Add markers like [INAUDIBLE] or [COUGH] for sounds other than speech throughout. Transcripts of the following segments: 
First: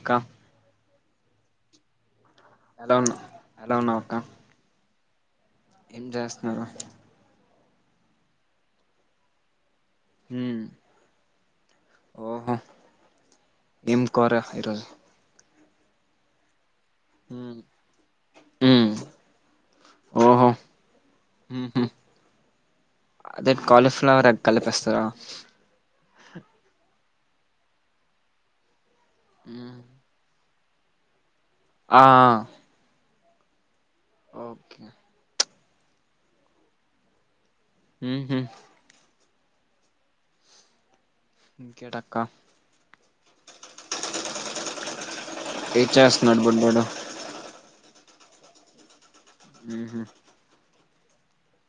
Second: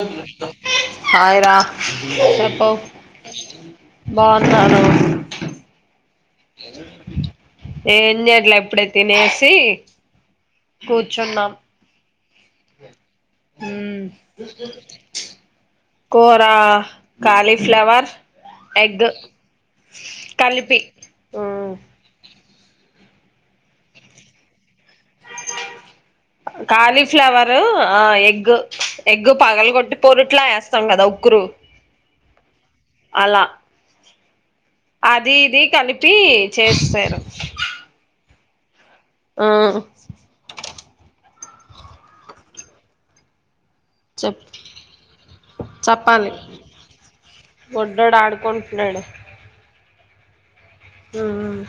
అక్క హాయ్ రా చెప్పు ఎలా ఉన్నా ఎలా ఉన్నావు అక్క బగ్గునాను ఏం చేస్తున్నారు ఏం చెయ్యట్లే ఎప్పుడే తినేసి ఉమ్ కూర్చున్నాం ఓహో ఏం కోరా ఈరోజు కోరా ఉమ్ కాలీఫ్లవర్ ఉమ్ ఎగ్ ఓహో కలిపి ఉమ్ ఉహు అదే కాలీఫ్లవర్ ఎగ్ కలిపిస్తారా ఫ్లవర్ ఆ ఎగ్ ఎగ్ పగలు కోటి పోరిట్లా వేస్తాం కదా ఉక్కురు ఆ ఆ అలా ఓకే అది ఇది కలిపి చేసేసారు ఉహు ఉమ్ ఇంకేంటి అక్క చప్ ఏం చప్పాలి చేస్తున్నాడు బుడ్డోడు బోడ్డొడు ఆడుకొ డు ఉమ్ హ్మ్ ఉమ్మ్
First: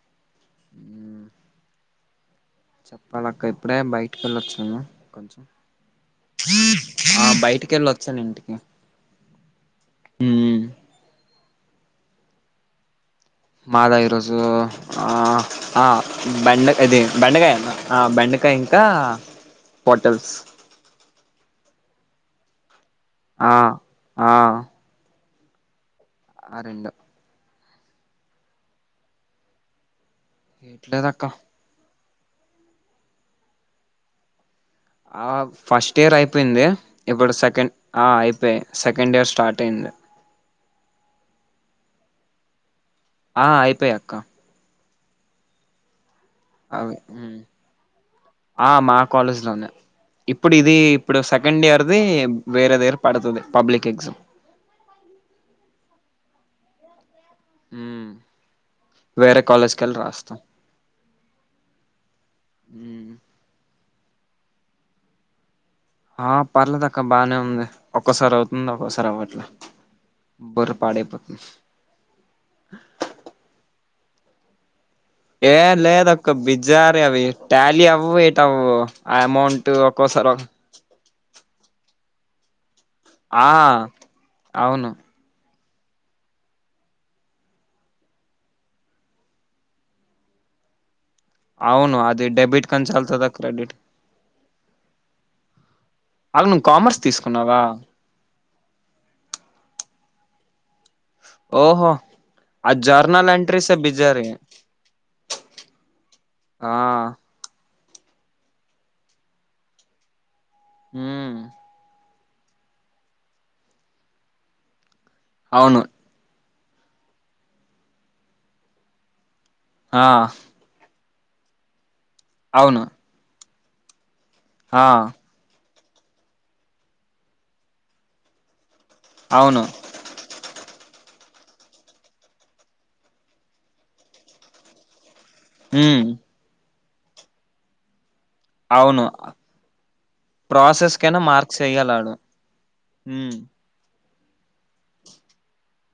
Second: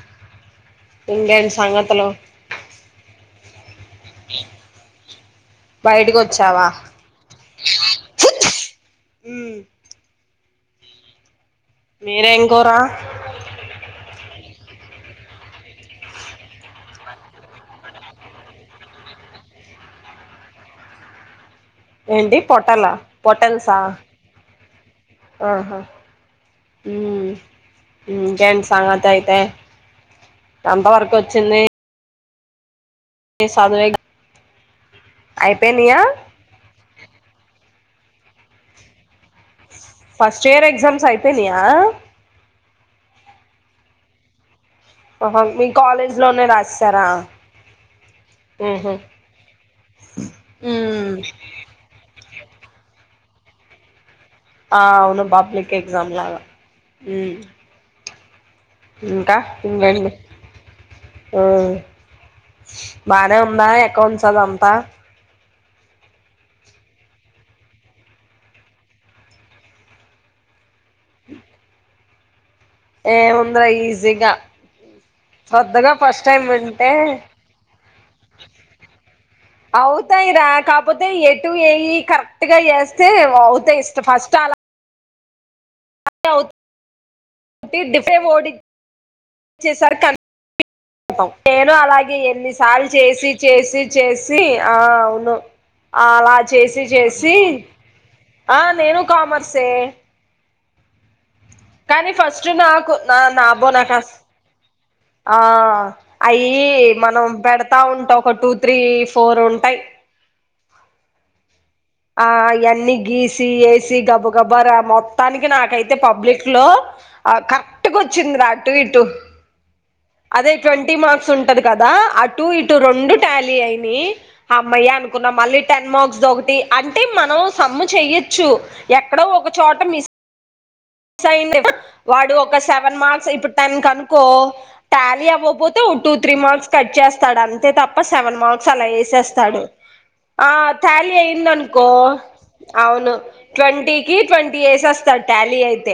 ఉమ్ ఇంకేంటి సంగతులు చెప్పాలక్క ఇప్పుడే బయటికి కెళ్ళి వచ్చాను కొంచెం బయటకి వచ్చావా ఆ బయటికి కెళ్ళొచ్చాను ఇంటికి హ్మ్ ఉమ్ మీరే ఏంకూర మాదా ఈ రోజు ఆ బెండ ఇది బెండకాయ ఆ బెండ ఇంకా హోటల్స్ ఏంటి పొట్టాలా ఆ ఆ ఆహా ఆ రెండు హ ఇంకేంటి సంగతి అయితే ఎంత వర్కు ఏట్లేదక్క వచ్చింది ని సదువే గ ఆ ఫస్ట్ ఇయర్ అయిపోయింది ఇప్పుడు సెకండ్ ఆ అయిపోయి సెకండ్ ఇయర్ స్టార్ట్ అయింది ఎక్సామ్స్ అయిపోనియా ఆ అయిపోయా అక్క ఓహో మీ కాలేజ్ లోనే అవి రస్సరా ఉమ్. ఆ మా కాలేజ్ లోనే ఇప్పుడు ఇది హ్మ్ ఇప్పుడు సెకండ్ ఇయర్థి వేరే దేరా పడతది పబ్లిక్ ఎక్జమ్ ఆ అవును పబ్లిక్ ఎగ్జామ్ లాగా హ్మ్ ఉమ్. ఇంకా వేరే కాలేజ్కి వెళ్ళి ఇంగేంది రాస్తాం ఉమ్ ఉమ్. బానె ఉంద అకౌంట్స్ అదంతా ఆ పర్లేదు అక్క బానే ఉంది ఒక్కోసారి అవుతుంది ఒక్కొసారి అవ్వట్లే బరి పాడైపోతుంది ఏమంద్రా ఈజీగా ఏ శ్రద్ధగా ఫస్ట్ లేదక్క టైం వింటే బిజారి అవి టాలి అవ్వు ఏటవ్వావ్ ఆ అమౌంట్ ఒక తయి రా కాకపోతే ఎటు ఏఇ కరెక్ట్గా చేస్తే ఆ అవుతాయి ఇష్ట ఫస్ట్ అలా అవును అవ్ డిఫే ఓడి చేశారు క నేను అవును అలాగే అది డెబిట్ ఎన్నిసార్లు కంచి వెళ్తదా చేసి క్రెడిట్ చేసి చేసి ఆ అవును అలా అగు నువ్వు చేసి కామర్స్ చేసి తీసుకున్నావా ఆ నేను కామర్సే ఓహో కానీ ఫస్ట్ ఆ నాకు నా జర్నల్ నాబో ఎంట్రీసే నా కా బిజారి ఆ అయ్యి ఆ మనం పెడత తా ఉంటా ఒక టూ త్రీ ఫోర్ ఉంటాయి ఉమ్ ఆ అయన్ని గీసి వేసి గబుగబరా మొత్తానికి అవును నాకైతే పబ్లిక్ లో కరెక్ట్ వచ్చింది రా అటూ ఇటూ ఆ అదే ట్వంటీ మార్క్స్ ఉంటది కదా అటు ఇటు అవును రెండు టాలీ అయినయి ఆ హమ్మయ్య అనుకున్నా మళ్ళీ టెన్ మార్క్స్ ఒకటి అంటే మనం సమ్ము చెయొచ్చు ఎక్కడో అవును ఒకచోట మిస్ వాడు ఒక సెవెన్ మార్క్స్ ఇప్పుడు టెన్ కనుకో టాలియ వపోతే ఓ ఉమ్ టూ త్రీ మార్క్స్ కట్ చేస్తాడు అంతే తప్ప సెవెన్ మార్క్స్ అలా అవును యెసేస్తాడు ఆ ప్రాసెస్ టాలి కైనా అయింది మార్క్స్ అన్కో ఎయ్యాలాడు అవును ఉమ్ ట్వంటీ కి ట్వంటీ యేసేస్తాడ్ టాలీ అయితే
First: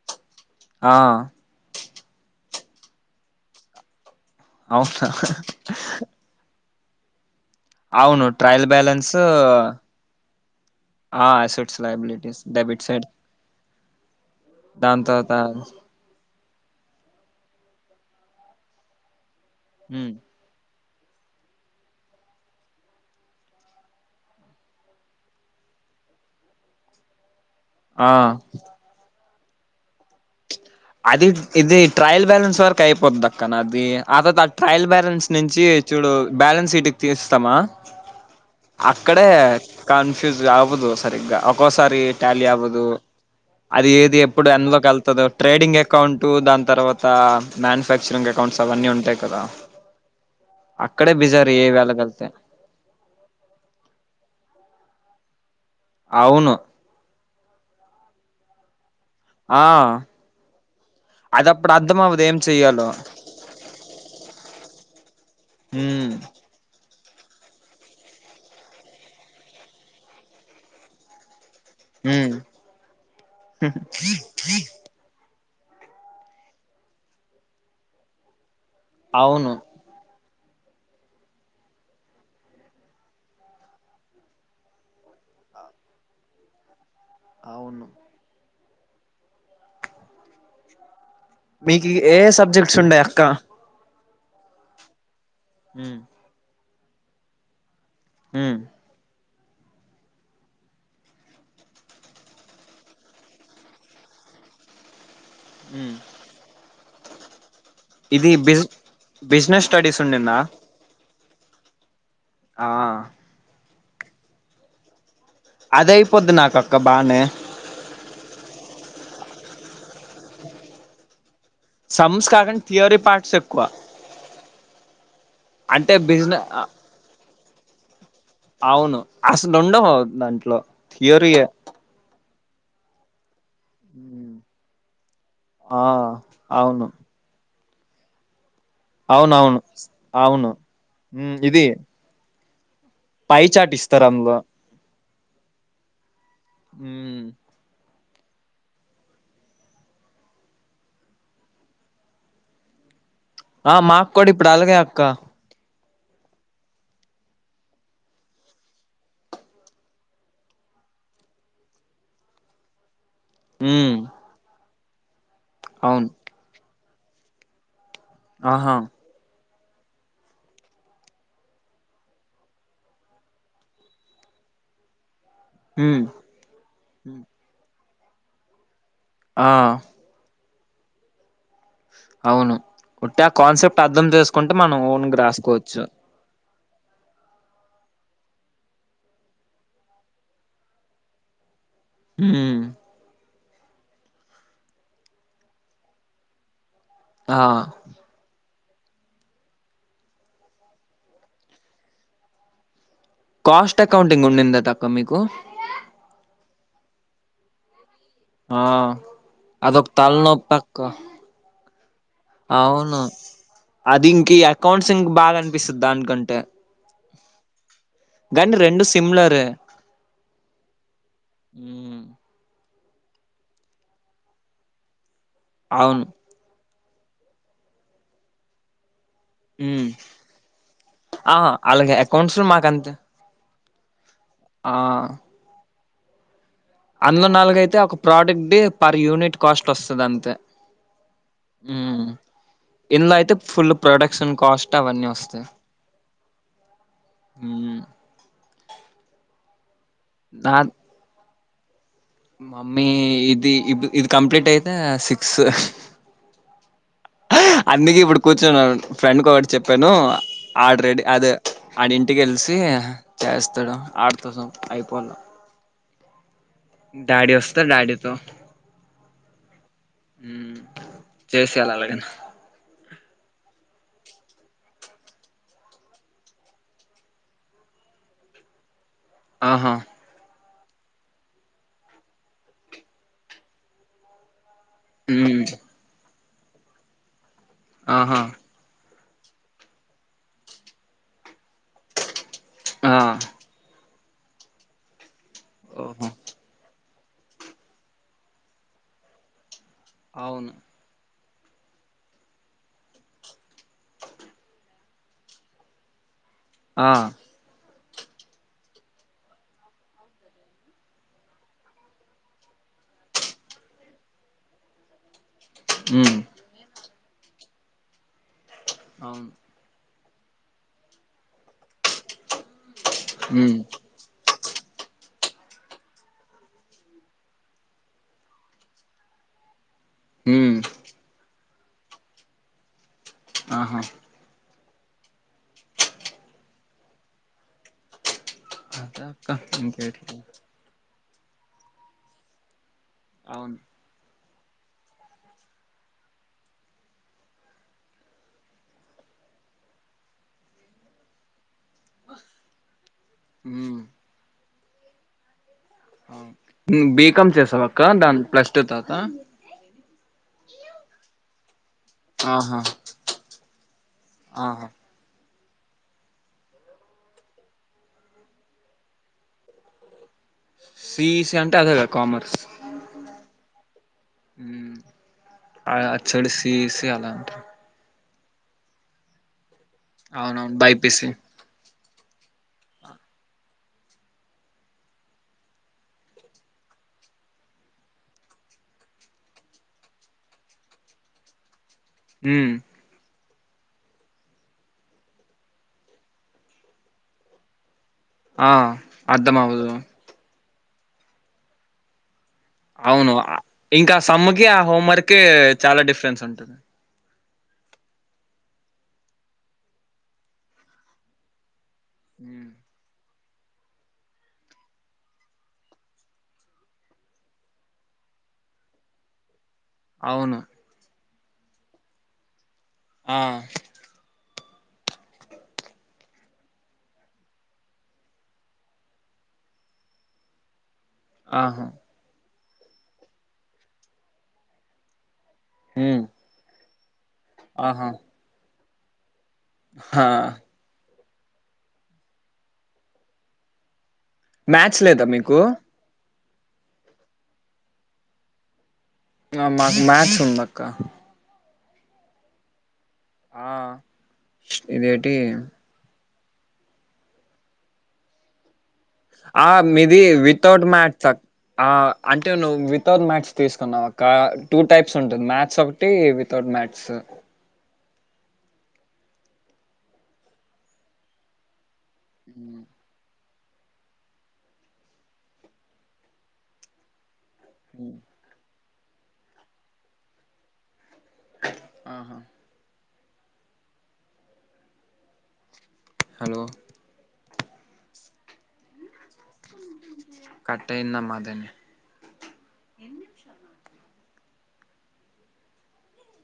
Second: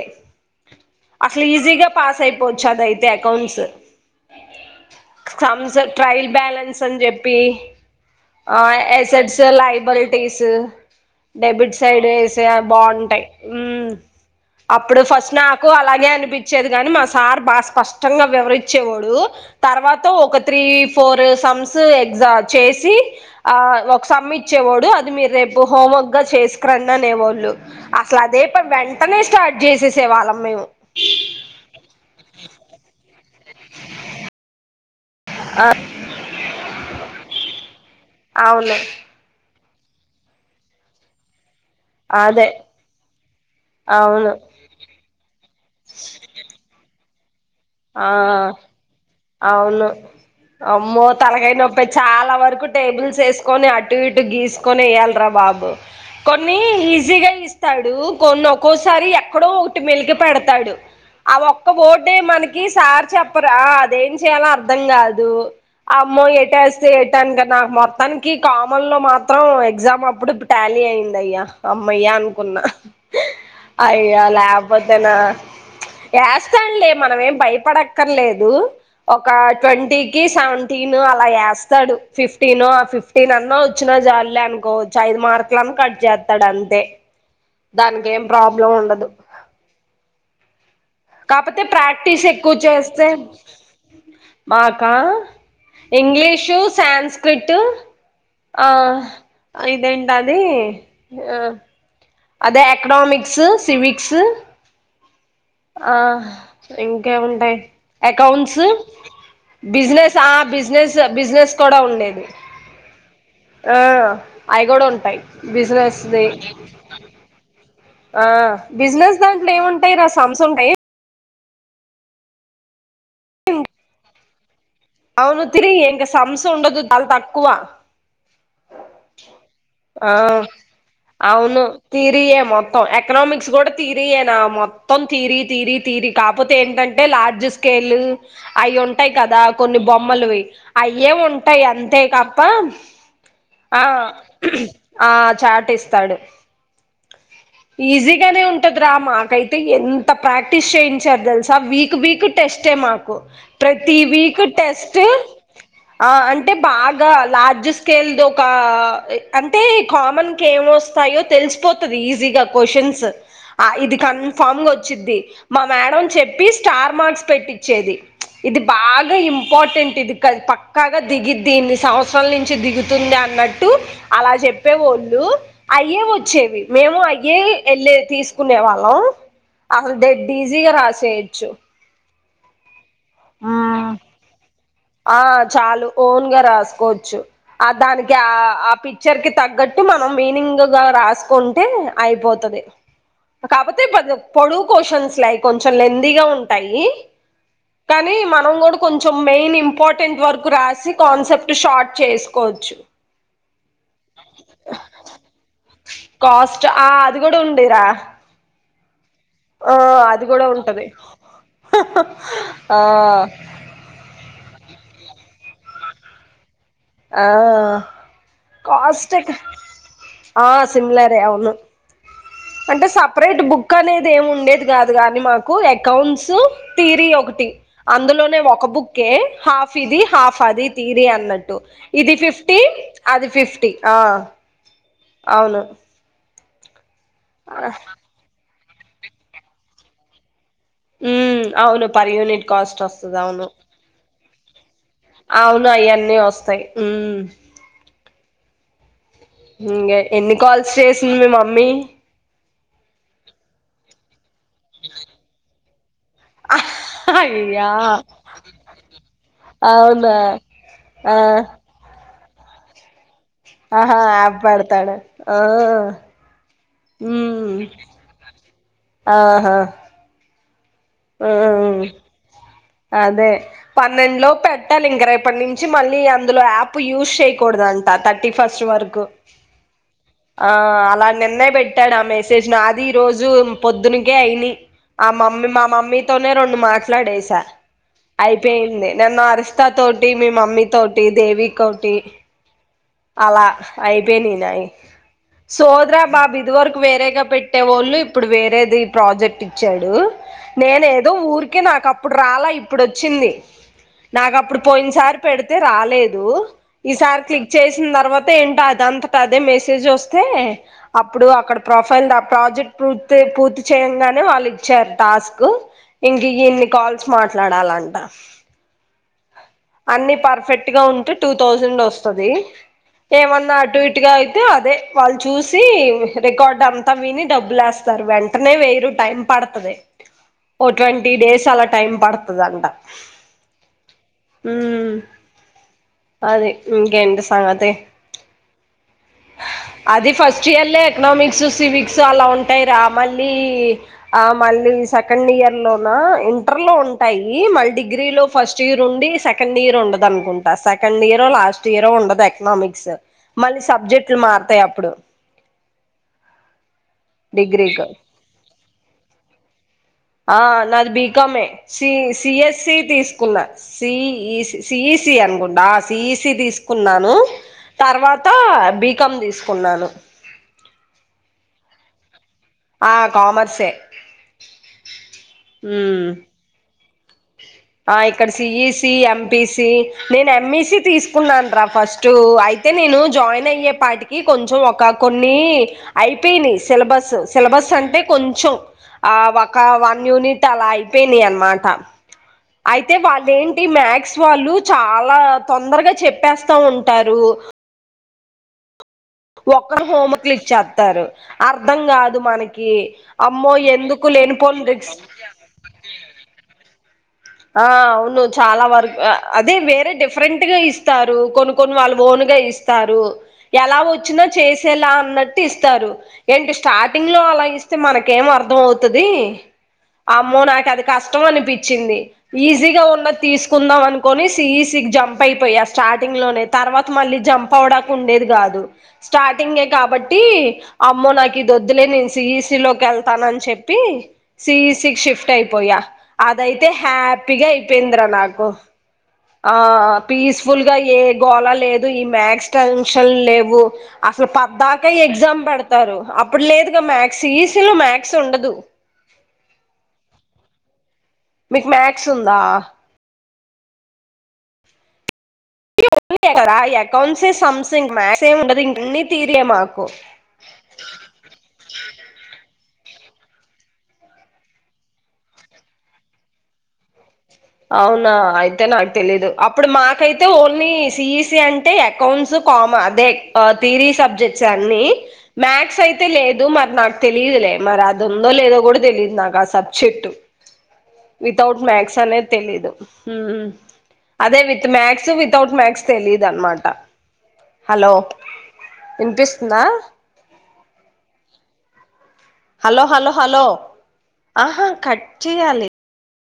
ఆ అసలు ఈజీగా పాస్ ఐపో పోచ్చు అది అయితే అకౌంట్స్ అవునా కమ్స్ ట్రయల్ బ్యాలెన్స్ పి అవును ఆ ట్రయల్ బ్యాలెన్స్ ఎసెట్స్ లైబలిటీస్ ఆ అసెట్స్ డెబిట్ సైడ్ లయబిలిటీస్ వేసయ డెబిట్ సైడ్ బాగుంటాయి అప్పుడు దాని తర్వాత ఫస్ట్ నాకు అలాగే అనిపించ చేద్ గాని మా సార్ బా స్పష్టంగా వివరిచ్చేవోడు తర్వాత ఒక త్రీ ఫోర్ సమ్స్ ఎగ్జా చేసి ఆ ఒక సమ్ ఇచ్చేవోడు అది మీరు రేపు హోమ్ స్లోగా చేసుకురడి అనేవాళ్ళు ఆ అసలు అదే అయితే వెంటనే స్టార్ట్ చేసేసే వాళ్ళం మేము అది ఇది ట్రయల్ బ్యాలెన్స్ వరకు అయిపోతుంది అక్క నది అది ఒక్ ట్రయల్ బ్యాలెన్స్ నుంచి చూడు బ్యాలెన్స్ సీట్కి తీస్తామా అవును అక్కడే కన్ఫ్యూజ్ ఆవుదు సరిగ్గా ఒకోసారి టాలీ అదే అవ్వదు అది ఏది అవును ఎప్పుడు ఎన్లోక్ ఎళ్తదో ట్రేడింగ్ అకౌంటు దాని తర్వాత మ్యానుఫ్యాక్చరింగ్ ఆ అకౌంట్స్ అవన్నీ ఉం అవును అమ్మో బిజారు తలకాయి ఏ నొప్పి వేళగలితే చాలా వరకు టేబుల్స్ ఏస్కొని అటు ఇటు గీసుకొని ఏయాల్ ట్రా బాబు అవును కొన్ని ఈజీగా ఇస్తాడు కొన్ని తరి ఎక్కడో ఆ ఒకటి మెలిక పెడతాడు ఆ అది ఒక్క అప్పుడు అర్థం ఓడే అవ్వదు ఏం మనక్ కి చెయ్యాలో సార్ చెప్పరా అదేం చేయలో అర్థం కాదు ఉమ్ అమ్మో ఎటేస్ తేటాన్కా నాక్ మొత్తానికి కామన్ లో మాత్రం ఎగ్జామ్ అప్పుడు టాలీ అయిందయ్యా అమ్మయ్య ఉమ్ అనుకున్నా అయ్యా లేపోతేనా యాస్తాన్లే మనం ఏం భయపడక్కర్లేదు ఒక అవును ట్వంటీ కి సెవెంటీన్ అలా యేస్తాడు ఫిఫ్టీన్ ఓ ఫిఫ్టీన్ అన్నా వచ్చిన చాల్లే అనుకోవచ్చు మార్కుల్ న్ కట్ జేత్తాడు అంతే. అవును దాన్కేం ప్రాబ్లం ఉండదు కాపోతే ప్రా మీకు ఏ టీస్ ఎక్కువ సబ్జెక్ట్స్ ఉండే చేస్తే అక్క మాకా ఇంగ్లీషు సాన్స్క్రిట్ ఉమ్ ఆ ఇదేంటది ఆ అదే ఎకనోమిక్స్, సివిక్స్ ఆ ఇంకేముంటాయ్ ఇది అకౌంట్స్, బిజ్ బిజినెస్ స్టడీస్ బిస్నెస్ ఆ ఉండిందా బిస్నెస్ బిస్నెస్ కూడా ఉండేది. ఆ ఆ అయిగుడా ఉంటాయ్ అదయిపోద్ది నాకు అక్క బానే ఆ బిస్నెస్ దాంట్లో ఏముంటాయి రా సమ్స్ ఉంటాయ్ సమ్స్ కాకుండ థియరీ పార్ట్స్ ఎక్కువ అవును థిరి అంటే ఎంకా సమ్స్ బిజినెస్ ఉండదు దల్ తక్కువ అవును అసలు ఉండవు ఆ దాంట్లో థియోరీయే అవును తీరియే మొత్తం ఎకనమిక్ స్ కూడా తీరియేనా మొత్తం తీరి తీరి ఆ తీరి కాపోతే అవును ఏంటంటే లార్జ్ స్కేల్ అయ్ ఉంటాయ్ కదా అవునవును కొన్ని బొమ్మలువి అవును అయ్యే ఉమ్ ఉంటాయ్ ఇది అంతే కప్పా పై చాట్ ఆ ఇస్తారు అందులో ఆ చాట్ ఇస్తాడు. హ్మ్ ఈజీగానే ఉంటదిరా మాకైతే ఎంత ప్రాక్టీస్ చేయించారు దెలుసా వీక్ వీక్ టెస్టే మాకు ప్రతి వీకు అలగే అక్కా ఆ అంటే బాగా లార్జ్ స్కేల్ దొక అంటే కామన్ కే వొస్తాయో తెలిసిపోతది ఈజీగా క్వశ్చన్స్ ఆ ఇది ఉమ్ కన్ఫామ్ వచ్చిద్ది మా మేడం అవును చెప్పి స్టార్ మార్క్స్ పెట్టిచ్చేది. ఇది ఆహా బాగా ఇమ్ పార్టెంట్ ఇది క పక్కాగా దిగిద్ది ఇన్ని సంవత్సరాల నుంచి దిగుతుంది అన్నట్టు అలా చెప్పేవోళ్ళు ఉమ్ అయ్యే వచ్చేవి మేము అయ్యే ఎల్లే తీసుకునేవా లో ఆ అసలు డెడ్ ఈజీగా రాసేయొచ్చు అవును ఉట్టి ఆ కాన్సెప్ట్ అర్థం చేసుకుంటే మనం ఓన్గా ఆ రాసుకోవచ్చు చాలు ఓన్గా రాసుకోచ్చు ఆ దాని ఆ పిక్చర్ కి తగ్గట్టు మనం మీనింగ్ గా రాసుకున్ అంటే అయిపోతది హ్మ్ కాకపోతే పే పొడువు క్వషన్స్ లైక్ కొంచెం లెందీగా ఉంటుంది ఆ కానీ మనం గూడు కొంచెం మెయిన్ ఇంపార్టెంట్ వర్క్ రాసి కాన్సెప్ట్ షార్ట్ చేసుకోచ్చు కాస్ట్ అకౌంటింగ్ ఉండిందేతక్క మీకు చ ఆ అది కూడా ఉంది రా ఆ అదొక అది కూడా తలనోప్పక్క ఉంటది ఆ అవును అది ఇంకి అకౌంట్స్ ఇంగ్ బాగా అనిపిస్తది దానికంటే ఆ అ కానీ రెండు కాస్ట్ కి సిమ్లరే ఆ సిమ్లరే అవును అంటే సపరేట్ బుక్ అనేది ఏమి ఉండేది కాదు. కానీ మాకు అవును అకౌంట్స్ తీరి ఒకటి అందులోనే ఒక బుక్ హాఫ్ హ్మ్ ఇది హాఫ్ అది తీరి ఆ అన్నట్టు అలాగే ఇది అకౌంట్స్ లో ఫిఫ్టీ మాకంతే అది ఫిఫ్ టి ఆ ఆ అందులో నాలుగైతే ఒక ప్రొడక్ట్ పర్ యూనిట్ కాస్ట్ వస్తది అంతే ఉమ్ అవును హ్మ్ పర్ యూనిట్ కాస్ట్ ఇందులో వస్తది. అయితే అవును ఫుల్ ప్రొడక్షన్ కాస్ట్ అవన్నీ వస్తాయి అవును అయన్నీ వస్ వస్తయి ఊ హ్మ్ ఇంగ ఎన్ని నా కాల్స్ చేసింది మీ మమ్మీ మమ్మీ ఇది ఇపుడు ఇది కంప్లీట్ అయితే సిక్స్ అయ్యా బ్లాంక్ అందుకే ఇప్పుడు కూర్చుని ఒక్ ఫ్రెండ్కి ఒకటి చెప్పాను అవునా ఆడ్రెడీ ఆ, అదే ఆడిం టికల్సి ఆహా ఆబ్బడతాడు ఓ డాడి వస్తె డాడీతో ఆహా ఉ ఆ చేసేయాలి ఎలాగైన అదే పన్నెండు లో పెట్టాలి. ఇంక రేపటి నుంచి మళ్ళీ అందులో యాప్ యూజ్ చేయకూడదు. అంట థర్టీ ఫస్ట్ వరకు ఆహా ఆ అలా నిన్నే పెట్టాడు. ఆ మెసేజ్ నాది ఈ రోజు పొద్దునికే అయినయి ఆ మమ్మీ మా మమ్మీతోనే రెండు మాట్లాడేస ఆహా అయిపోయింది. నిన్న అరిస్తా తోటి మీ మమ్మీ తోటి దేవికో టి ఆ అలా అయిపోయినయి నాయి సోదిరా ఓహో బాబు ఇది వరకు వేరేగా పెట్టేవోళ్ళు ఇప్పుడు వేరేది ప్రాజెక్ట్ ఇచ్చాడు అవును నేనే ఊరికే నాకు అప్పుడు రాలా ఇప్పుడు వచ్చింది. నాకు అప్పుడు పోయిన్ ఈ సారి పెడితే రాలేదు ఆ ఈ సారిక్లి చేసిన తర్వాత అదనంతటా అదే మెసేజ్ వస్తే అప్పుడు అక్కడ ప్రొఫైల్ దా ప్రాజెక్ట్ పూర్తి పూర్తి చేయంగానే వాళ్ళు ఇచ్చారు టాస్క్ హ్ ఇంక ఇన్ని కాల్స్ మాట్లాడాలంట అవును అన్ని పర్ఫెక్ట్ గా ఉంటే టూ థౌజండ్ వస్తది ఏమన్నా అవును అటు ఇటుగా అయితే అదే వాళ్ళు చూసి రికార్డు అంతా విని డబ్బులేస్తారు. వెంటనే వెయ్యరు టైం పడతది ఓ ట్వంటీ డేస్ అలా టైం పడతది అంట. ఆహా హ్మ్ అది ఇంకేంది సంగతీ అద అక్క అది ఇంకేటి ఫస్ట్ఇయర్లే ఎకనామిక్స్, సివిక్స్ అలా ఉంటాయి. ఆ మళ్ళీ ఆ మళ్ళీ సెకండ్ ఇయర్లోన ఇంటర్లో ఉంటాయి మళ్ డిగ్రీలో ఫస్ట్ ఇయర్ ఉండి సెకండ్ ఇయర్ ఉండదన్కుంటా స సెకండ్ ఇయరో లాస్ట్ ఇయరో ఉండదు. ఎకనామిక్స్ మళ్ళీ అవును సబ్జెక్ట్లు మారూతాయి అప్పుడు. అవున్ మ్ బీకమ్ చేసావా డిగ్రీకి అక్క దాని ప్లస్ టూ తవ్తా కమే సీ సిఎస్సి తీస్కున్న సిఈసి ఆహా సిఈసి అన్కుం డా సీఈసి తీస్కున్నాను తర్వాత బీకాం తీస్కున్నాను. సిఈసి అంటే అదేగా కామర్స్ ఆ కామర్సే మ్ ఉమ్ అద్ సిఇ ఆ ఇక్కడ్ సీఈసి, ఎంపీసి నేన్ అవునవును ఎంఈసి బైపీసి తీస్కున్నాన్రా ఫస్ టు అయితే నేను జాయిన్ అయ్యేపాటికి కొంచెం ఒక కొన్ని అయిపోయినై సిలబ స్ సిలబస్ అంటే కొంచెం ఆ వక వన్ యూనిట్ అలా అయిపోయినయి అన్మాట ఉమ్ అయితే వాల్ లేంటి మాక్స్ వాళ్ళు చాలా తొందర్గా చెప్పేస్తా ఉంటారు. ఆ అర్థం అవ్వదు ఒక్క హోమ క్లిక్ చేస్తారు అర్థం కాదు మన కీ అవును అమ్మో ఇంకా ఎందుకు సమ్ముకి ఆ లేనిపోన్ రిక్స్ హోంవర్క్ కి చాలా డిఫరెన్స్ ఉంటది ఆ అవును చాలా వరక్ అ అదే వేరే డిఫరెంట్గా ఇస్తారు కొను కొను వాళ్ళు ఓనుగా ఇస్తారు. ఎలా వచ్చిన్దో చేసేలా అన్నట్టు ఇస్తారు. ఏంటి స్టార్టింగ్లో అలా ఇస్తే మనకేమ మర్ధ అవుతది. అవును అమ్మో నాకది కష్టం అనిపిచ్చింది. ఈజీగా ఉన్నద్ ఆ తీస్కుందాం అన్కోని సిఈసిక్ జంప్ అయిపోయా స్టార్టింగ్లోనే తర్వాత మళ్ళీ జంప్ అవడాక్ ఉండేది కాదు స్టార్ టింగే కాబట్టి అమ్మో ఆహా నాకిదొద్దులే నేన్ సిఈసి లోక్ ఎల్తనన్ చెప్పి సిఈసికి షిఫ్ట్ అయిపోయా ఉమ్ అదైతే హ్యాపీగా ఆహా అయిపోయిందిరా నాకు ఆ హా పీస్ఫుల్గా ఏ గోలా లేదు ఈ మ్యాథ్స్ టెన్షన్ లేవు. అసలు మ్యాథ్స్ పద్ధాకే లేదా మీకు ఎగ్జామ్ బెడ్తారు. ఇప్పుడ్ లేదుగా మ్యాథ్స్ సిఈసిలో మ్యాథ్స్ ఉండదు. మ మాక్ మ్యాథ్స్ ఉందక్క. మీక్ మ్యాథ్స్ ఉందా? ఆ స్పిరేటి ఏ [UNINTELLIGIBLE] అకౌంట్స్ సమ్థంగ్ మ్యాథ్స్ ఏ ఉండది. ఆ మేబి వితౌట్ మ్యాథ్స్ అ ఆ అంటే నువ్ విత్ తౌట్ మ్యాథ్స్ తీస్కున్నావ్ అక్క టూ టైప్స్ ఉంటుంది మ్యాథ్స్ ఒకటి వితౌట్ మ్యాథ్స్. అవునా అయితే నాక్ తెలీదు అప్పుడు మాకైతే ఓన్లీ సిఈసి అం టే అకౌంట్స్ కోమా అదే ఆ తీరి సబ్జెక్ట్సే అన్ని మ్యాథ్స్ అయితే లేదు మరి నాక్ తె తెలీదులే మరదుందో లేదో గుడా తెలీదు నాక్ సబ్జెక్టు. వితౌట్ మ్యాక్స్ ఆహా అనే మ్ అదే with maths, without maths hello తెలీదన్మాట. హలో విన్పిస్తుందా? కట్టయింద మధ్యల హలో హలో హలో!